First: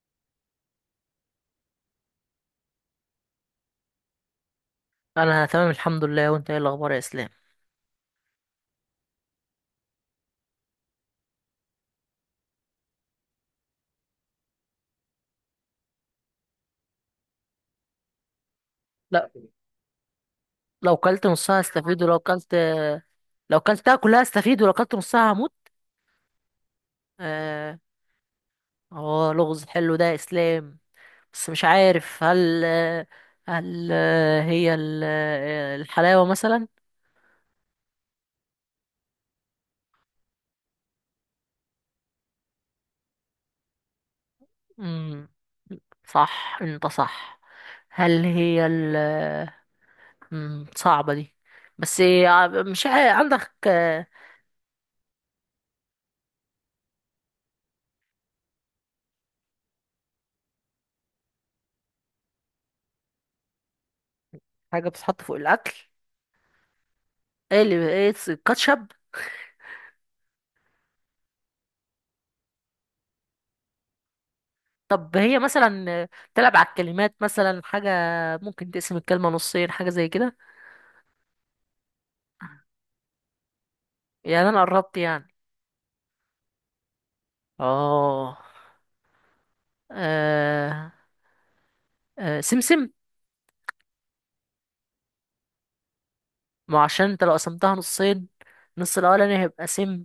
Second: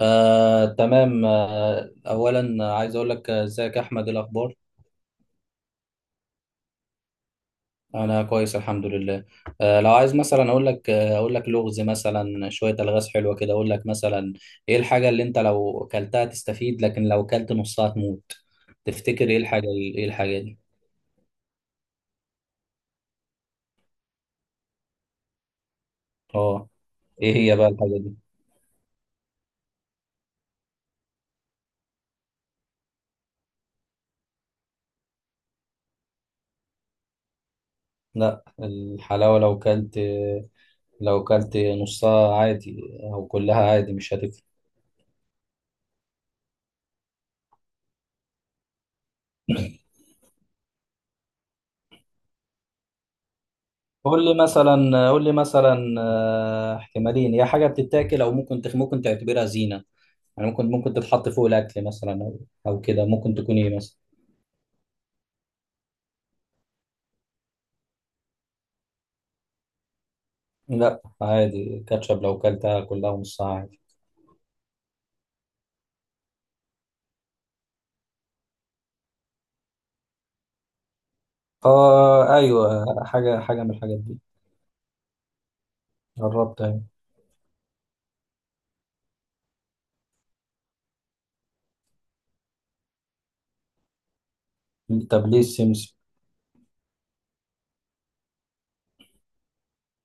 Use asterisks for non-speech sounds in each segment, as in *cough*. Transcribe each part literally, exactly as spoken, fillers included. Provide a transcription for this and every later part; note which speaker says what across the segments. Speaker 1: آه، تمام آه، أولا عايز أقول لك، آه، إزيك يا أحمد؟ إيه الأخبار؟
Speaker 2: انا تمام الحمد لله، وانت ايه الاخبار يا اسلام؟
Speaker 1: أنا كويس الحمد لله. آه، لو عايز مثلا أقول لك، آه، أقول لك لغز مثلا، شوية ألغاز حلوة كده. أقول لك مثلا: إيه الحاجة اللي أنت لو كلتها تستفيد لكن لو كلت نصها تموت؟
Speaker 2: لا.
Speaker 1: تفتكر إيه الحاجة؟ إيه الحاجة دي؟
Speaker 2: لو كلت نصها هستفيد ولو كلت لو كلتها كلها هستفيد ولو كلت نصها هموت.
Speaker 1: أه. إيه هي بقى
Speaker 2: اه.
Speaker 1: الحاجة دي؟
Speaker 2: آه، لغز حلو ده يا اسلام، بس مش عارف، هل هل هي ال- الحلاوة مثلا.
Speaker 1: لا الحلاوة لو كلت، لو كلت نصها عادي أو كلها عادي، مش هتفرق.
Speaker 2: مم، صح، انت صح. هل هي ال مم، صعبة دي. بس إيه، مش عارف، عندك آه،
Speaker 1: قول لي مثلا، قول لي مثلا، آه، احتمالين، يا حاجه بتتاكل او ممكن تخ... ممكن تعتبرها زينه. يعني ممكن، ممكن تتحط فوق الاكل مثلا، او او كده. ممكن تكون ايه مثلا؟
Speaker 2: حاجة بتتحط فوق الأكل. ايه اللي ايه الكاتشب؟
Speaker 1: لا عادي، كاتشب لو كلتها كلها ونص عادي.
Speaker 2: طب هي مثلا تلعب على الكلمات، مثلا حاجة ممكن تقسم الكلمة نصين، حاجة زي كده.
Speaker 1: اه ايوه، حاجه، حاجه من الحاجات دي.
Speaker 2: يعني أنا قربت يعني.
Speaker 1: قربت اهي.
Speaker 2: آه آه آه، سمسم.
Speaker 1: طب ليه السمسم؟
Speaker 2: ما عشان أنت لو قسمتها نصين، النص الأولاني هيبقى سم،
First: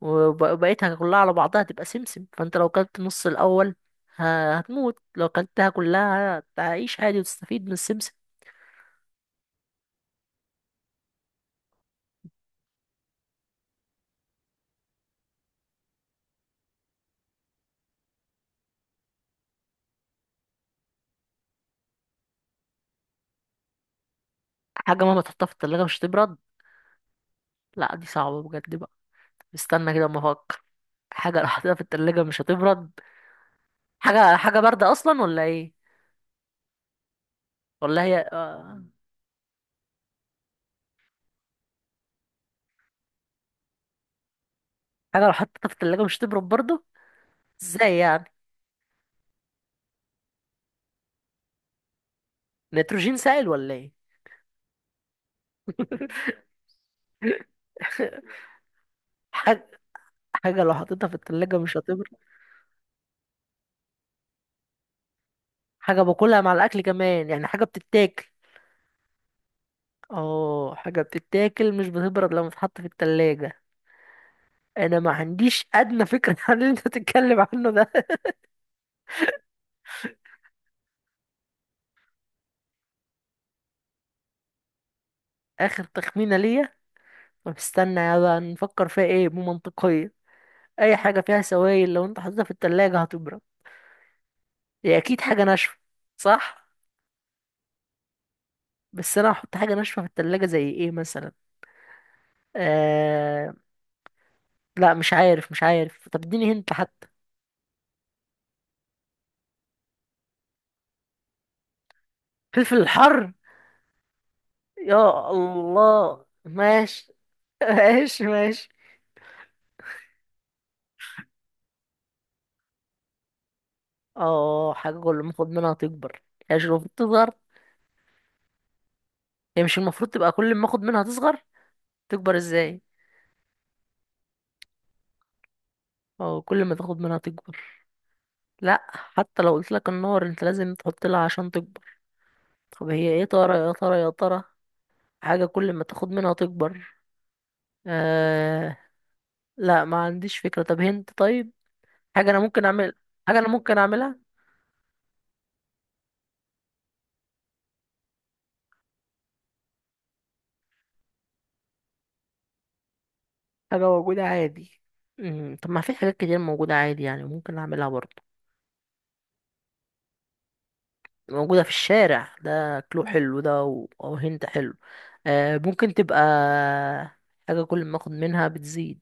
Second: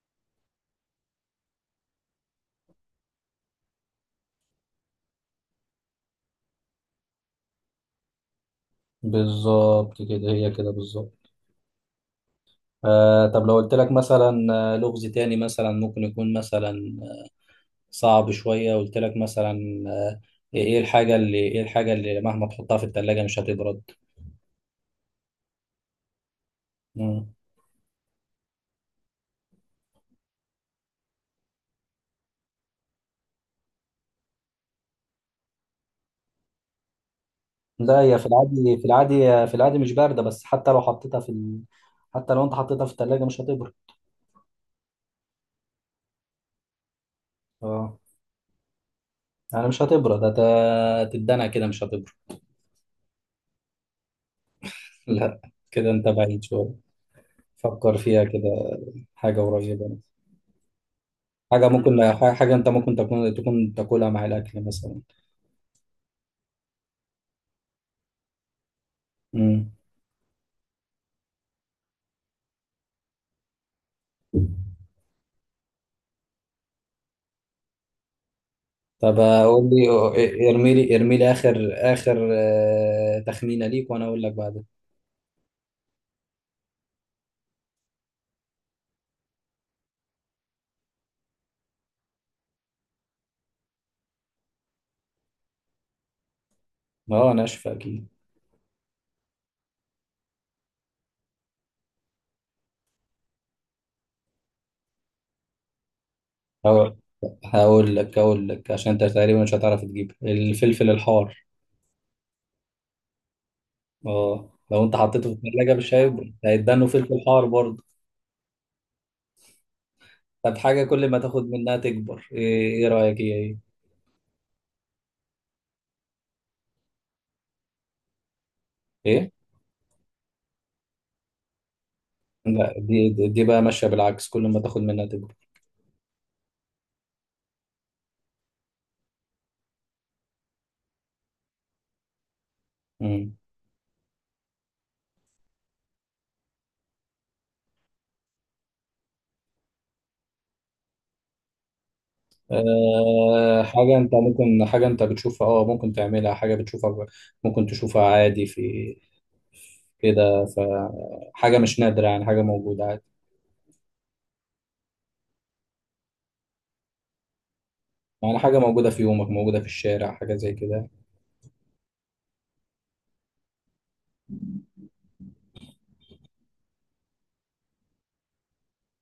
Speaker 2: وب- وبقيتها كلها على بعضها هتبقى سمسم، فأنت لو كلت النص الأول ه- هتموت، لو كلتها كلها هتعيش عادي وتستفيد من السمسم.
Speaker 1: بالظبط كده، هي كده بالظبط. آه طب لو قلت لك مثلا، آه، لغز تاني، مثلا ممكن يكون مثلا صعب شوية. قلت لك مثلا، آه، ايه الحاجة اللي ايه الحاجة اللي مهما تحطها في التلاجة مش هتبرد؟
Speaker 2: حاجة مهما تحطها في التلاجة مش هتبرد؟
Speaker 1: مم.
Speaker 2: لا، دي صعبة بجد بقى. استنى كده أما أفكر. حاجة لو حطيتها في التلاجة مش هتبرد. حاجة حاجة باردة أصلا ولا إيه؟
Speaker 1: لا
Speaker 2: ولا هي
Speaker 1: هي في العادي،
Speaker 2: آه،
Speaker 1: في العادي في العادي مش باردة، بس حتى لو حطيتها في ال... حتى لو انت حطيتها في التلاجة مش هتبرد.
Speaker 2: حاجة لو حطيتها في التلاجة مش تبرد برضه؟ إزاي
Speaker 1: اه
Speaker 2: يعني؟
Speaker 1: يعني مش هتبرد، هت- هتتدلع كده مش هتبرد.
Speaker 2: نيتروجين سائل ولا إيه؟
Speaker 1: *laughs* لا كده انت بعيد
Speaker 2: *laughs*
Speaker 1: شوية. فكر فيها كده، حاجة
Speaker 2: حاجة
Speaker 1: قريبة.
Speaker 2: حاجة لو حطيتها في التلاجة
Speaker 1: حاجة
Speaker 2: مش هتبرد.
Speaker 1: ممكن، حاجة انت ممكن تكون تكون تاكلها مع الأكل مثلا.
Speaker 2: حاجة باكلها مع الأكل كمان، يعني حاجة بتتاكل.
Speaker 1: مم.
Speaker 2: اه، حاجة بتتاكل مش بتبرد لما تتحط في التلاجة. أنا ما عنديش أدنى فكرة *laughs* عن اللي أنت بتتكلم عنه ده.
Speaker 1: طب اقول لي، ارمي لي، ارمي لي اخر، اخر آه، تخمينه ليك وانا اقول لك بعدها.
Speaker 2: آخر تخمينة ليا. طب استنى يا بقى نفكر فيها إيه، بمنطقية. أي حاجة فيها سوائل لو أنت حطيتها في التلاجة هتبرد، هي اكيد حاجه ناشفه، صح؟
Speaker 1: اه انا اشفى اكيد.
Speaker 2: بس انا هحط حاجه ناشفه في التلاجة زي ايه مثلا؟ آه... لا، مش عارف، مش عارف طب اديني هنت
Speaker 1: هقول
Speaker 2: حتى.
Speaker 1: هقول لك، هقول لك عشان انت تقريبا مش هتعرف تجيب: الفلفل الحار.
Speaker 2: فلفل الحر؟
Speaker 1: اه لو انت
Speaker 2: يا
Speaker 1: حطيته في الثلاجه مش
Speaker 2: الله
Speaker 1: هيكبر، هيتدنوا
Speaker 2: ماشي.
Speaker 1: فلفل حار
Speaker 2: *laughs*
Speaker 1: برضه.
Speaker 2: ماشي، ماشي.
Speaker 1: طب حاجه كل ما تاخد منها تكبر ايه, إيه رايك هي ايه؟
Speaker 2: اه حاجه كل ما اخد منها تكبر، هي مش المفروض تصغر؟
Speaker 1: ايه؟
Speaker 2: هي مش المفروض تبقى كل ما اخد منها تصغر؟ تكبر
Speaker 1: لا
Speaker 2: ازاي؟
Speaker 1: دي دي دي بقى ماشيه بالعكس، كل ما تاخد منها تكبر.
Speaker 2: اه، كل ما تاخد منها تكبر. لا، حتى لو قلت لك النار، انت لازم تحط لها عشان تكبر. طب هي ايه،
Speaker 1: مم.
Speaker 2: ترى يا ترى يا ترى؟ حاجه كل ما تاخد منها تكبر. آه... لا، ما عنديش فكرة، طب هنت طيب. حاجة أنا ممكن أعمل. حاجة أنا
Speaker 1: آه،
Speaker 2: ممكن
Speaker 1: حاجة أنت
Speaker 2: أعملها.
Speaker 1: ممكن، حاجة أنت بتشوفها، أه ممكن تعملها، حاجة بتشوفها، ممكن تشوفها عادي في كده. فحاجة مش نادرة يعني، حاجة موجودة عادي.
Speaker 2: حاجة موجودة عادي. مم. طب ما في حاجات كتير موجودة عادي يعني، ممكن أعملها برضه.
Speaker 1: يعني حاجة موجودة في يومك، موجودة في الشارع، حاجة زي كده.
Speaker 2: موجودة في الشارع، ده كلو حلو ده و- أو هنت حلو. آه ممكن تبقى حاجة كل ما باخد منها بتزيد.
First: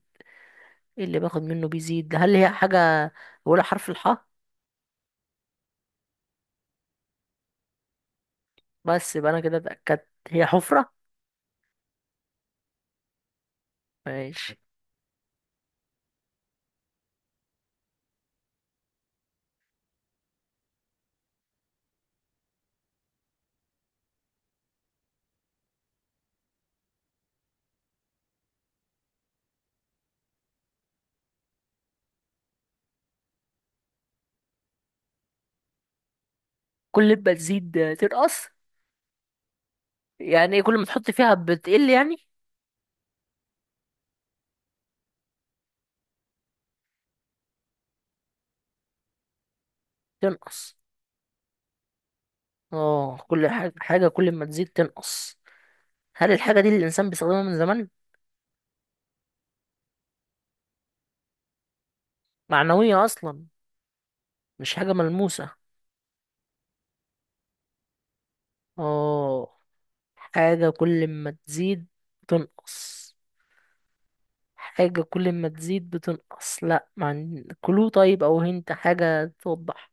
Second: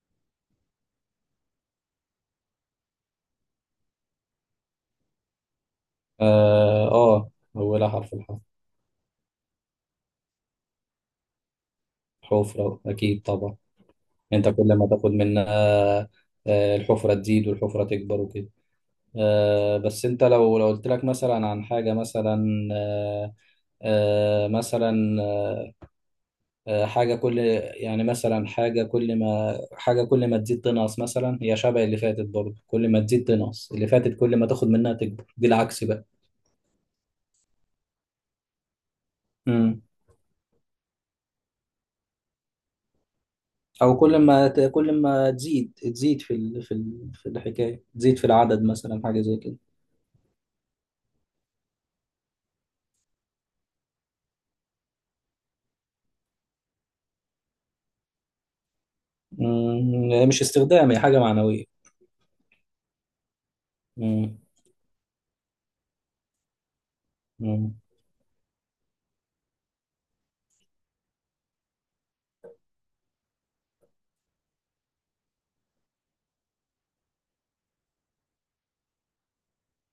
Speaker 2: إيه اللي باخد منه بيزيد؟ هل هي حاجة أولها حرف الحاء؟
Speaker 1: آه آه، أولها حرف الحرف.
Speaker 2: بس يبقى أنا كده اتأكدت، هي حفرة.
Speaker 1: حفرة أكيد طبعا. أنت
Speaker 2: ماشي.
Speaker 1: كل ما تاخد منها، آه، الحفرة تزيد، والحفرة تكبر وكده. آه بس أنت لو لو قلت لك مثلا عن حاجة مثلا، آه آه مثلا آه، آه، حاجة كل، يعني مثلا حاجة كل ما حاجة كل ما تزيد تنقص مثلا. هي شبه اللي فاتت برضه، كل ما تزيد تنقص. اللي فاتت كل ما تاخد منها تكبر، دي العكس بقى.
Speaker 2: كل ما تزيد تنقص؟
Speaker 1: امم.
Speaker 2: يعني إيه، كل ما تحط فيها بتقل يعني؟
Speaker 1: أو كل ما ت... كل ما تزيد، تزيد في ال... في ال... في الحكاية، تزيد في العدد مثلا، حاجة زي كده.
Speaker 2: تنقص. اه، كل حاجة حاجة كل ما تزيد تنقص. هل الحاجة دي اللي الإنسان بيستخدمها من زمان؟
Speaker 1: امم مش استخدام، هي حاجة معنوية.
Speaker 2: معنوية أصلا؟
Speaker 1: امم.
Speaker 2: مش حاجة ملموسة؟
Speaker 1: امم.
Speaker 2: اه. حاجة كل ما تزيد تنقص. حاجة كل ما تزيد بتنقص، لا مع كلو طيب، أو هنت حاجة توضح.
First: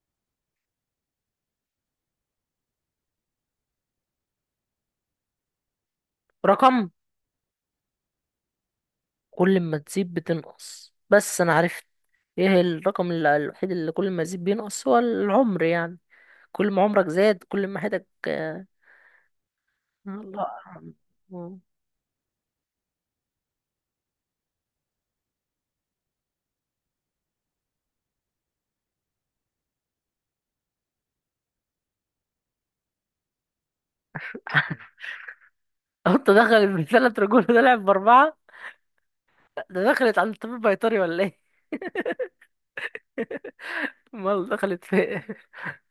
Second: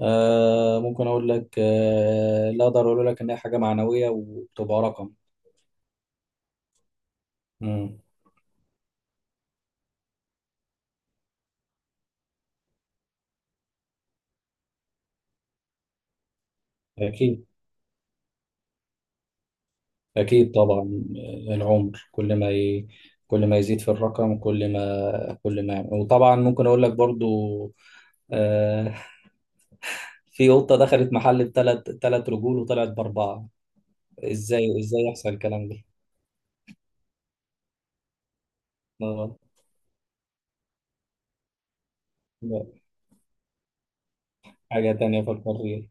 Speaker 1: آه ممكن أقول لك، آه لا أقدر أقول لك إن هي حاجة معنوية وبتبقى رقم.
Speaker 2: رقم؟
Speaker 1: امم.
Speaker 2: كل ما تزيد بتنقص، بس أنا عرفت. ايه الرقم ال- الوحيد اللي كل ما يزيد بينقص؟ هو العمر يعني. كل ما عمرك زاد،
Speaker 1: أكيد،
Speaker 2: كل ما حياتك آه، الله.
Speaker 1: أكيد طبعا. آه، العمر كل ما ي... كل ما يزيد في الرقم، كل ما كل ما وطبعا ممكن أقول لك برضو، آه، في قطة دخلت محل بثلاث، ثلاث رجول، وطلعت بأربعة. إزاي
Speaker 2: *laughs*
Speaker 1: إزاي يحصل الكلام ده؟
Speaker 2: قط دخلت من ثلاث رجول طلعت بأربعة؟
Speaker 1: آه،
Speaker 2: ده دخلت على الطبيب بيطري ولا ايه؟
Speaker 1: لا.
Speaker 2: *laughs* امال
Speaker 1: *laughs*
Speaker 2: دخلت
Speaker 1: حاجة
Speaker 2: في
Speaker 1: تانية
Speaker 2: ايه؟
Speaker 1: فكر فيها.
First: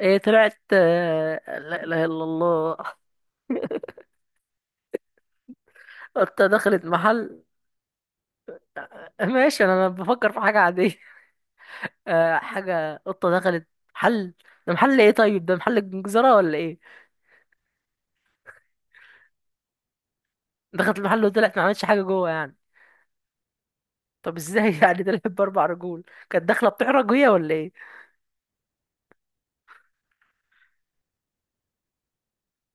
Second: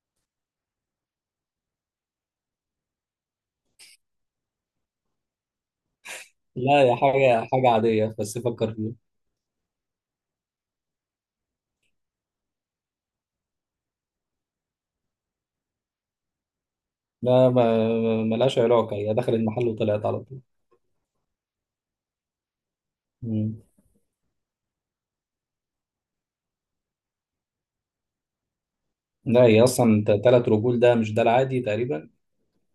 Speaker 2: إيه طلعت، آه، لا إله إلا الله. قطة
Speaker 1: لا
Speaker 2: دخلت
Speaker 1: يا
Speaker 2: محل.
Speaker 1: حاجة، حاجة عادية بس فكر فيها.
Speaker 2: ماشي أنا بفكر في حاجة عادية. *laughs* آه، حاجة، قطة دخلت محل. ده محل ايه طيب؟ ده محل جزرة ولا ايه؟
Speaker 1: لا ما ما- ملهاش علاقة، هي دخلت محل وطلعت على طول.
Speaker 2: دخلت المحل وطلعت، ما عملتش حاجة جوه يعني؟
Speaker 1: مم.
Speaker 2: طب ازاي *laughs* يعني طلعت بأربع رجول؟ كانت داخلة بتحرج هي ولا ايه؟
Speaker 1: لا هي أصلا ثلاث رجول، ده مش ده العادي تقريبا.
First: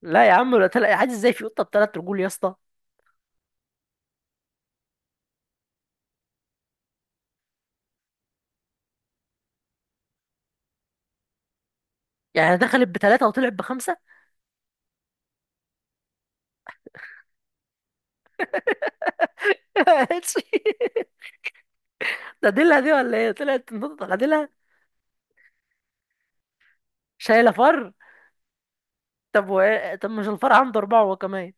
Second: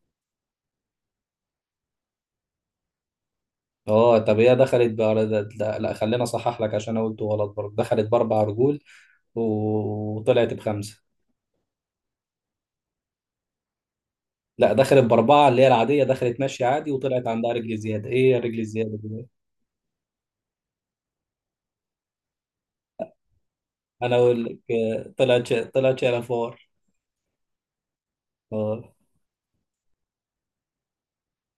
Speaker 2: لا يا عم، ولا طلع عادي، ازاي في قطة بثلاث رجول يا اسطى؟
Speaker 1: اه طب هي دخلت بأر... ده- ده- لا خلينا اصحح لك عشان انا قلته غلط برضه، دخلت باربع رجول، و- وطلعت بخمسه.
Speaker 2: يعني دخلت بثلاثة وطلعت بخمسة؟
Speaker 1: لا دخلت باربعه اللي هي العاديه، دخلت ماشيه عادي، وطلعت عندها رجل زياده. ايه يا رجل زياده دي؟
Speaker 2: *laughs* ماشي. ده ديلها دي ولا ايه، طلعت نقطة
Speaker 1: انا اقول
Speaker 2: غديلها؟
Speaker 1: لك، آه، طلعت شا- طلعت شايله فار.
Speaker 2: شايلة فر.
Speaker 1: اه.
Speaker 2: طب و... طب مش الفر عنده أربعة هو كمان؟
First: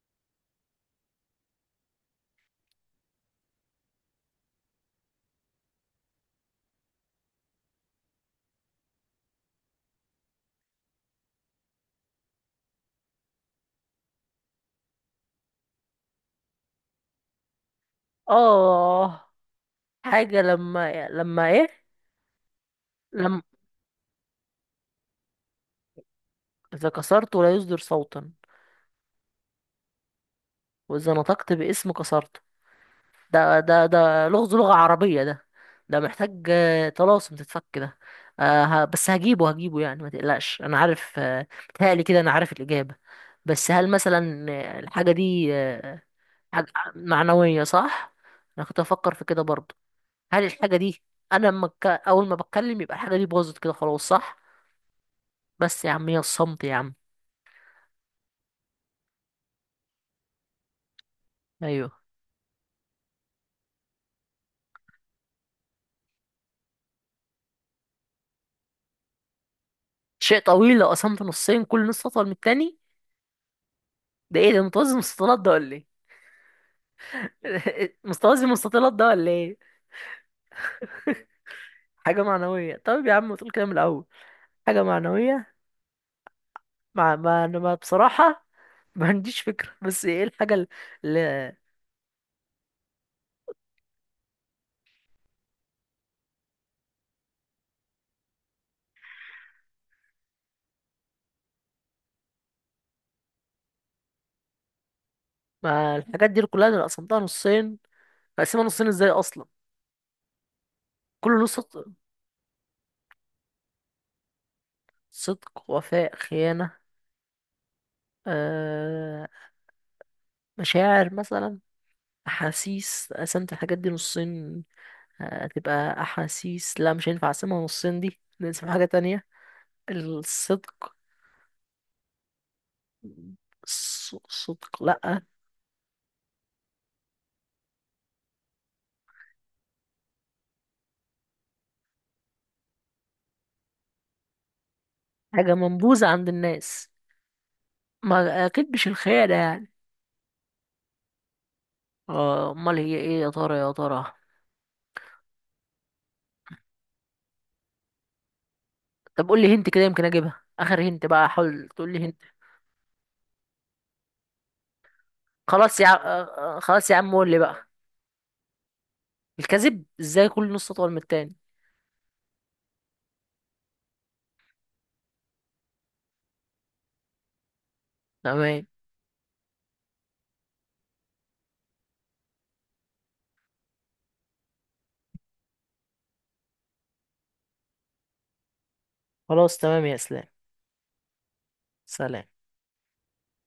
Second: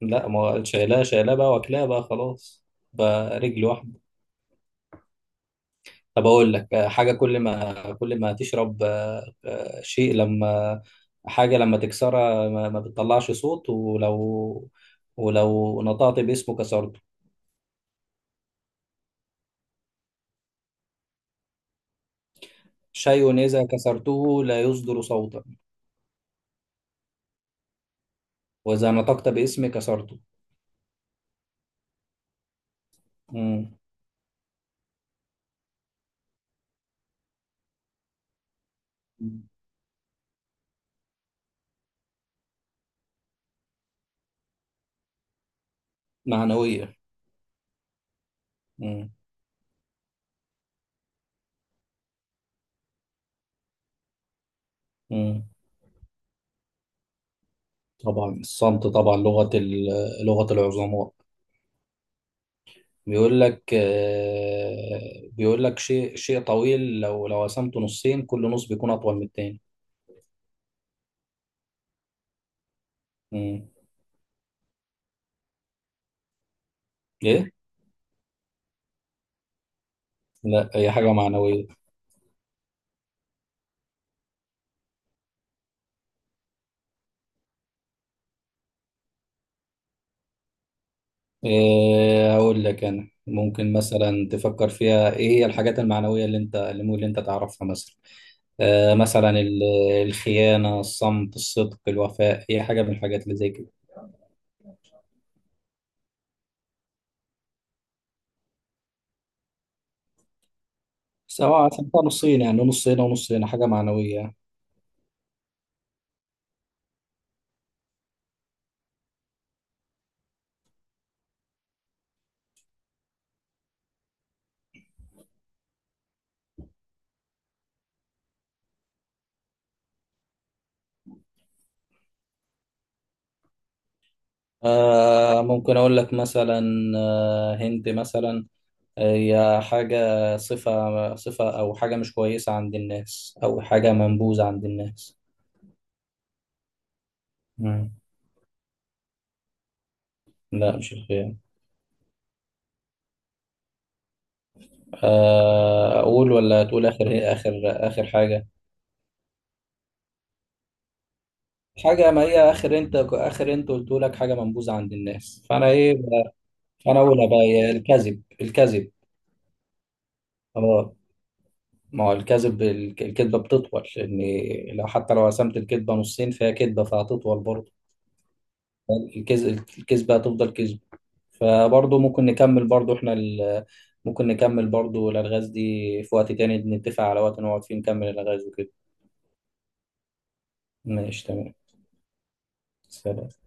Speaker 1: لا ما هو شايلاه، شايلاه بقى واكلاه بقى خلاص، بقى رجل واحده. طب اقول لك، آه، حاجه كل ما كل ما تشرب، آه، آه، شيء لما، حاجه لما تكسرها ما, ما بتطلعش صوت، ولو ولو نطقت باسمه كسرته.
Speaker 2: اه. حاجة لما لما ايه؟
Speaker 1: شيء
Speaker 2: لما
Speaker 1: اذا كسرته لا يصدر صوتا،
Speaker 2: إذا كسرته لا يصدر صوتا،
Speaker 1: واذا نطقت باسمه كسرته.
Speaker 2: وإذا نطقت باسم كسرته. ده
Speaker 1: مم.
Speaker 2: ده ده لغز لغة عربية ده. ده محتاج آه، طلاسم تتفك ده. آه ه- بس هجيبه هجيبه يعني، ما تقلقش أنا عارف، آه، متهيألي كده أنا عارف الإجابة. بس هل مثلا آه، الحاجة دي آه، حاجة
Speaker 1: معنويه.
Speaker 2: معنوية، صح؟ أنا كنت
Speaker 1: مم.
Speaker 2: أفكر في كده برضه. هل الحاجة دي، أنا لما اتك- أول ما بتكلم يبقى الحاجة دي باظت كده خلاص، صح؟
Speaker 1: مم.
Speaker 2: بس يا عم هي الصمت يا عم.
Speaker 1: طبعا الصمت طبعا، لغه ال- لغه العظماء.
Speaker 2: أيوه.
Speaker 1: بيقول لك، آه، بيقول لك شيء شيء طويل، لو لو قسمته نصين كل نص بيكون اطول من التاني.
Speaker 2: شيء طويل لو قسمته نصين كل نص أطول من التاني.
Speaker 1: مم.
Speaker 2: ده إيه ده، متوازي المستطيلات ده ولا إيه؟
Speaker 1: ايه؟
Speaker 2: *laughs* متوازي المستطيلات ده ولا إيه؟
Speaker 1: لا هي حاجة
Speaker 2: *laughs*
Speaker 1: معنوية.
Speaker 2: حاجة معنوية، طيب يا عم ما تقول كده من الأول. حاجة معنوية. مع ما أنا ما- بصراحة *laughs* ما عنديش فكرة، بس إيه الحاجة اللي...
Speaker 1: إيه أقول لك، أنا ممكن مثلا تفكر فيها، إيه هي الحاجات المعنوية اللي أنت، اللي ممكن أنت تعرفها مثلا. آه مثلا ال- الخيانة، الصمت، الصدق، الوفاء، هي حاجة من الحاجات اللي زي كده.
Speaker 2: ما الحاجات دي كلها أنا قسمتها نصين، بقسمها نصين إزاي أصلا؟ كل نص.
Speaker 1: سواء عشان كده نصين، يعني نص هنا ونص هنا، حاجة معنوية يعني.
Speaker 2: صدق، وفاء، خيانة. أه... مشاعر مثلا، احاسيس قسمت الحاجات دي نصين هتبقى احاسيس. لا، مش هينفع اقسمها نصين، دي نقسم حاجة تانية. الصدق. الص- صدق، لا.
Speaker 1: آه ممكن أقول لك مثلا، آه هند مثلا، آه، هي حاجة، صفة صفة أو حاجة مش كويسة عند الناس، أو حاجة منبوذة عند الناس.
Speaker 2: حاجة منبوذة عند الناس.
Speaker 1: مم.
Speaker 2: ما اكيد مش الخيانة يعني.
Speaker 1: لا مش الخيانة.
Speaker 2: آه، امال هي ايه يا ترى يا ترى؟
Speaker 1: آه، اقول ولا تقول؟ اخر، هي اخر اخر حاجه.
Speaker 2: طب قول لي هنت كده يمكن اجيبها، اخر هنت بقى، حاول تقول لي
Speaker 1: حاجه،
Speaker 2: هنت.
Speaker 1: ما هي اخر انت، اخر انت قلت لك حاجه منبوذه عند الناس، فانا
Speaker 2: خلاص يا ع-
Speaker 1: ايه بقى،
Speaker 2: آه، آه، خلاص يا
Speaker 1: فانا
Speaker 2: عم
Speaker 1: اقولها
Speaker 2: قول لي
Speaker 1: بقى،
Speaker 2: بقى.
Speaker 1: هي الكذب. الكذب
Speaker 2: الكذب ازاي كل نص اطول من
Speaker 1: اه.
Speaker 2: التاني؟
Speaker 1: ما هو الكذب، الك- الكذبه بتطول، لان لو حتى لو قسمت الكذبه نصين فهي كذبه فهتطول برضه.
Speaker 2: تمام.
Speaker 1: الكذب، الكذبه هتفضل كذب. فبرضه ممكن نكمل برضه احنا ال... ممكن نكمل برضه الالغاز دي في وقت تاني، نتفق على وقت نقعد فيه نكمل الالغاز وكده.
Speaker 2: خلاص تمام يا اسلام.
Speaker 1: ماشي تمام.
Speaker 2: سلام.
Speaker 1: سلام.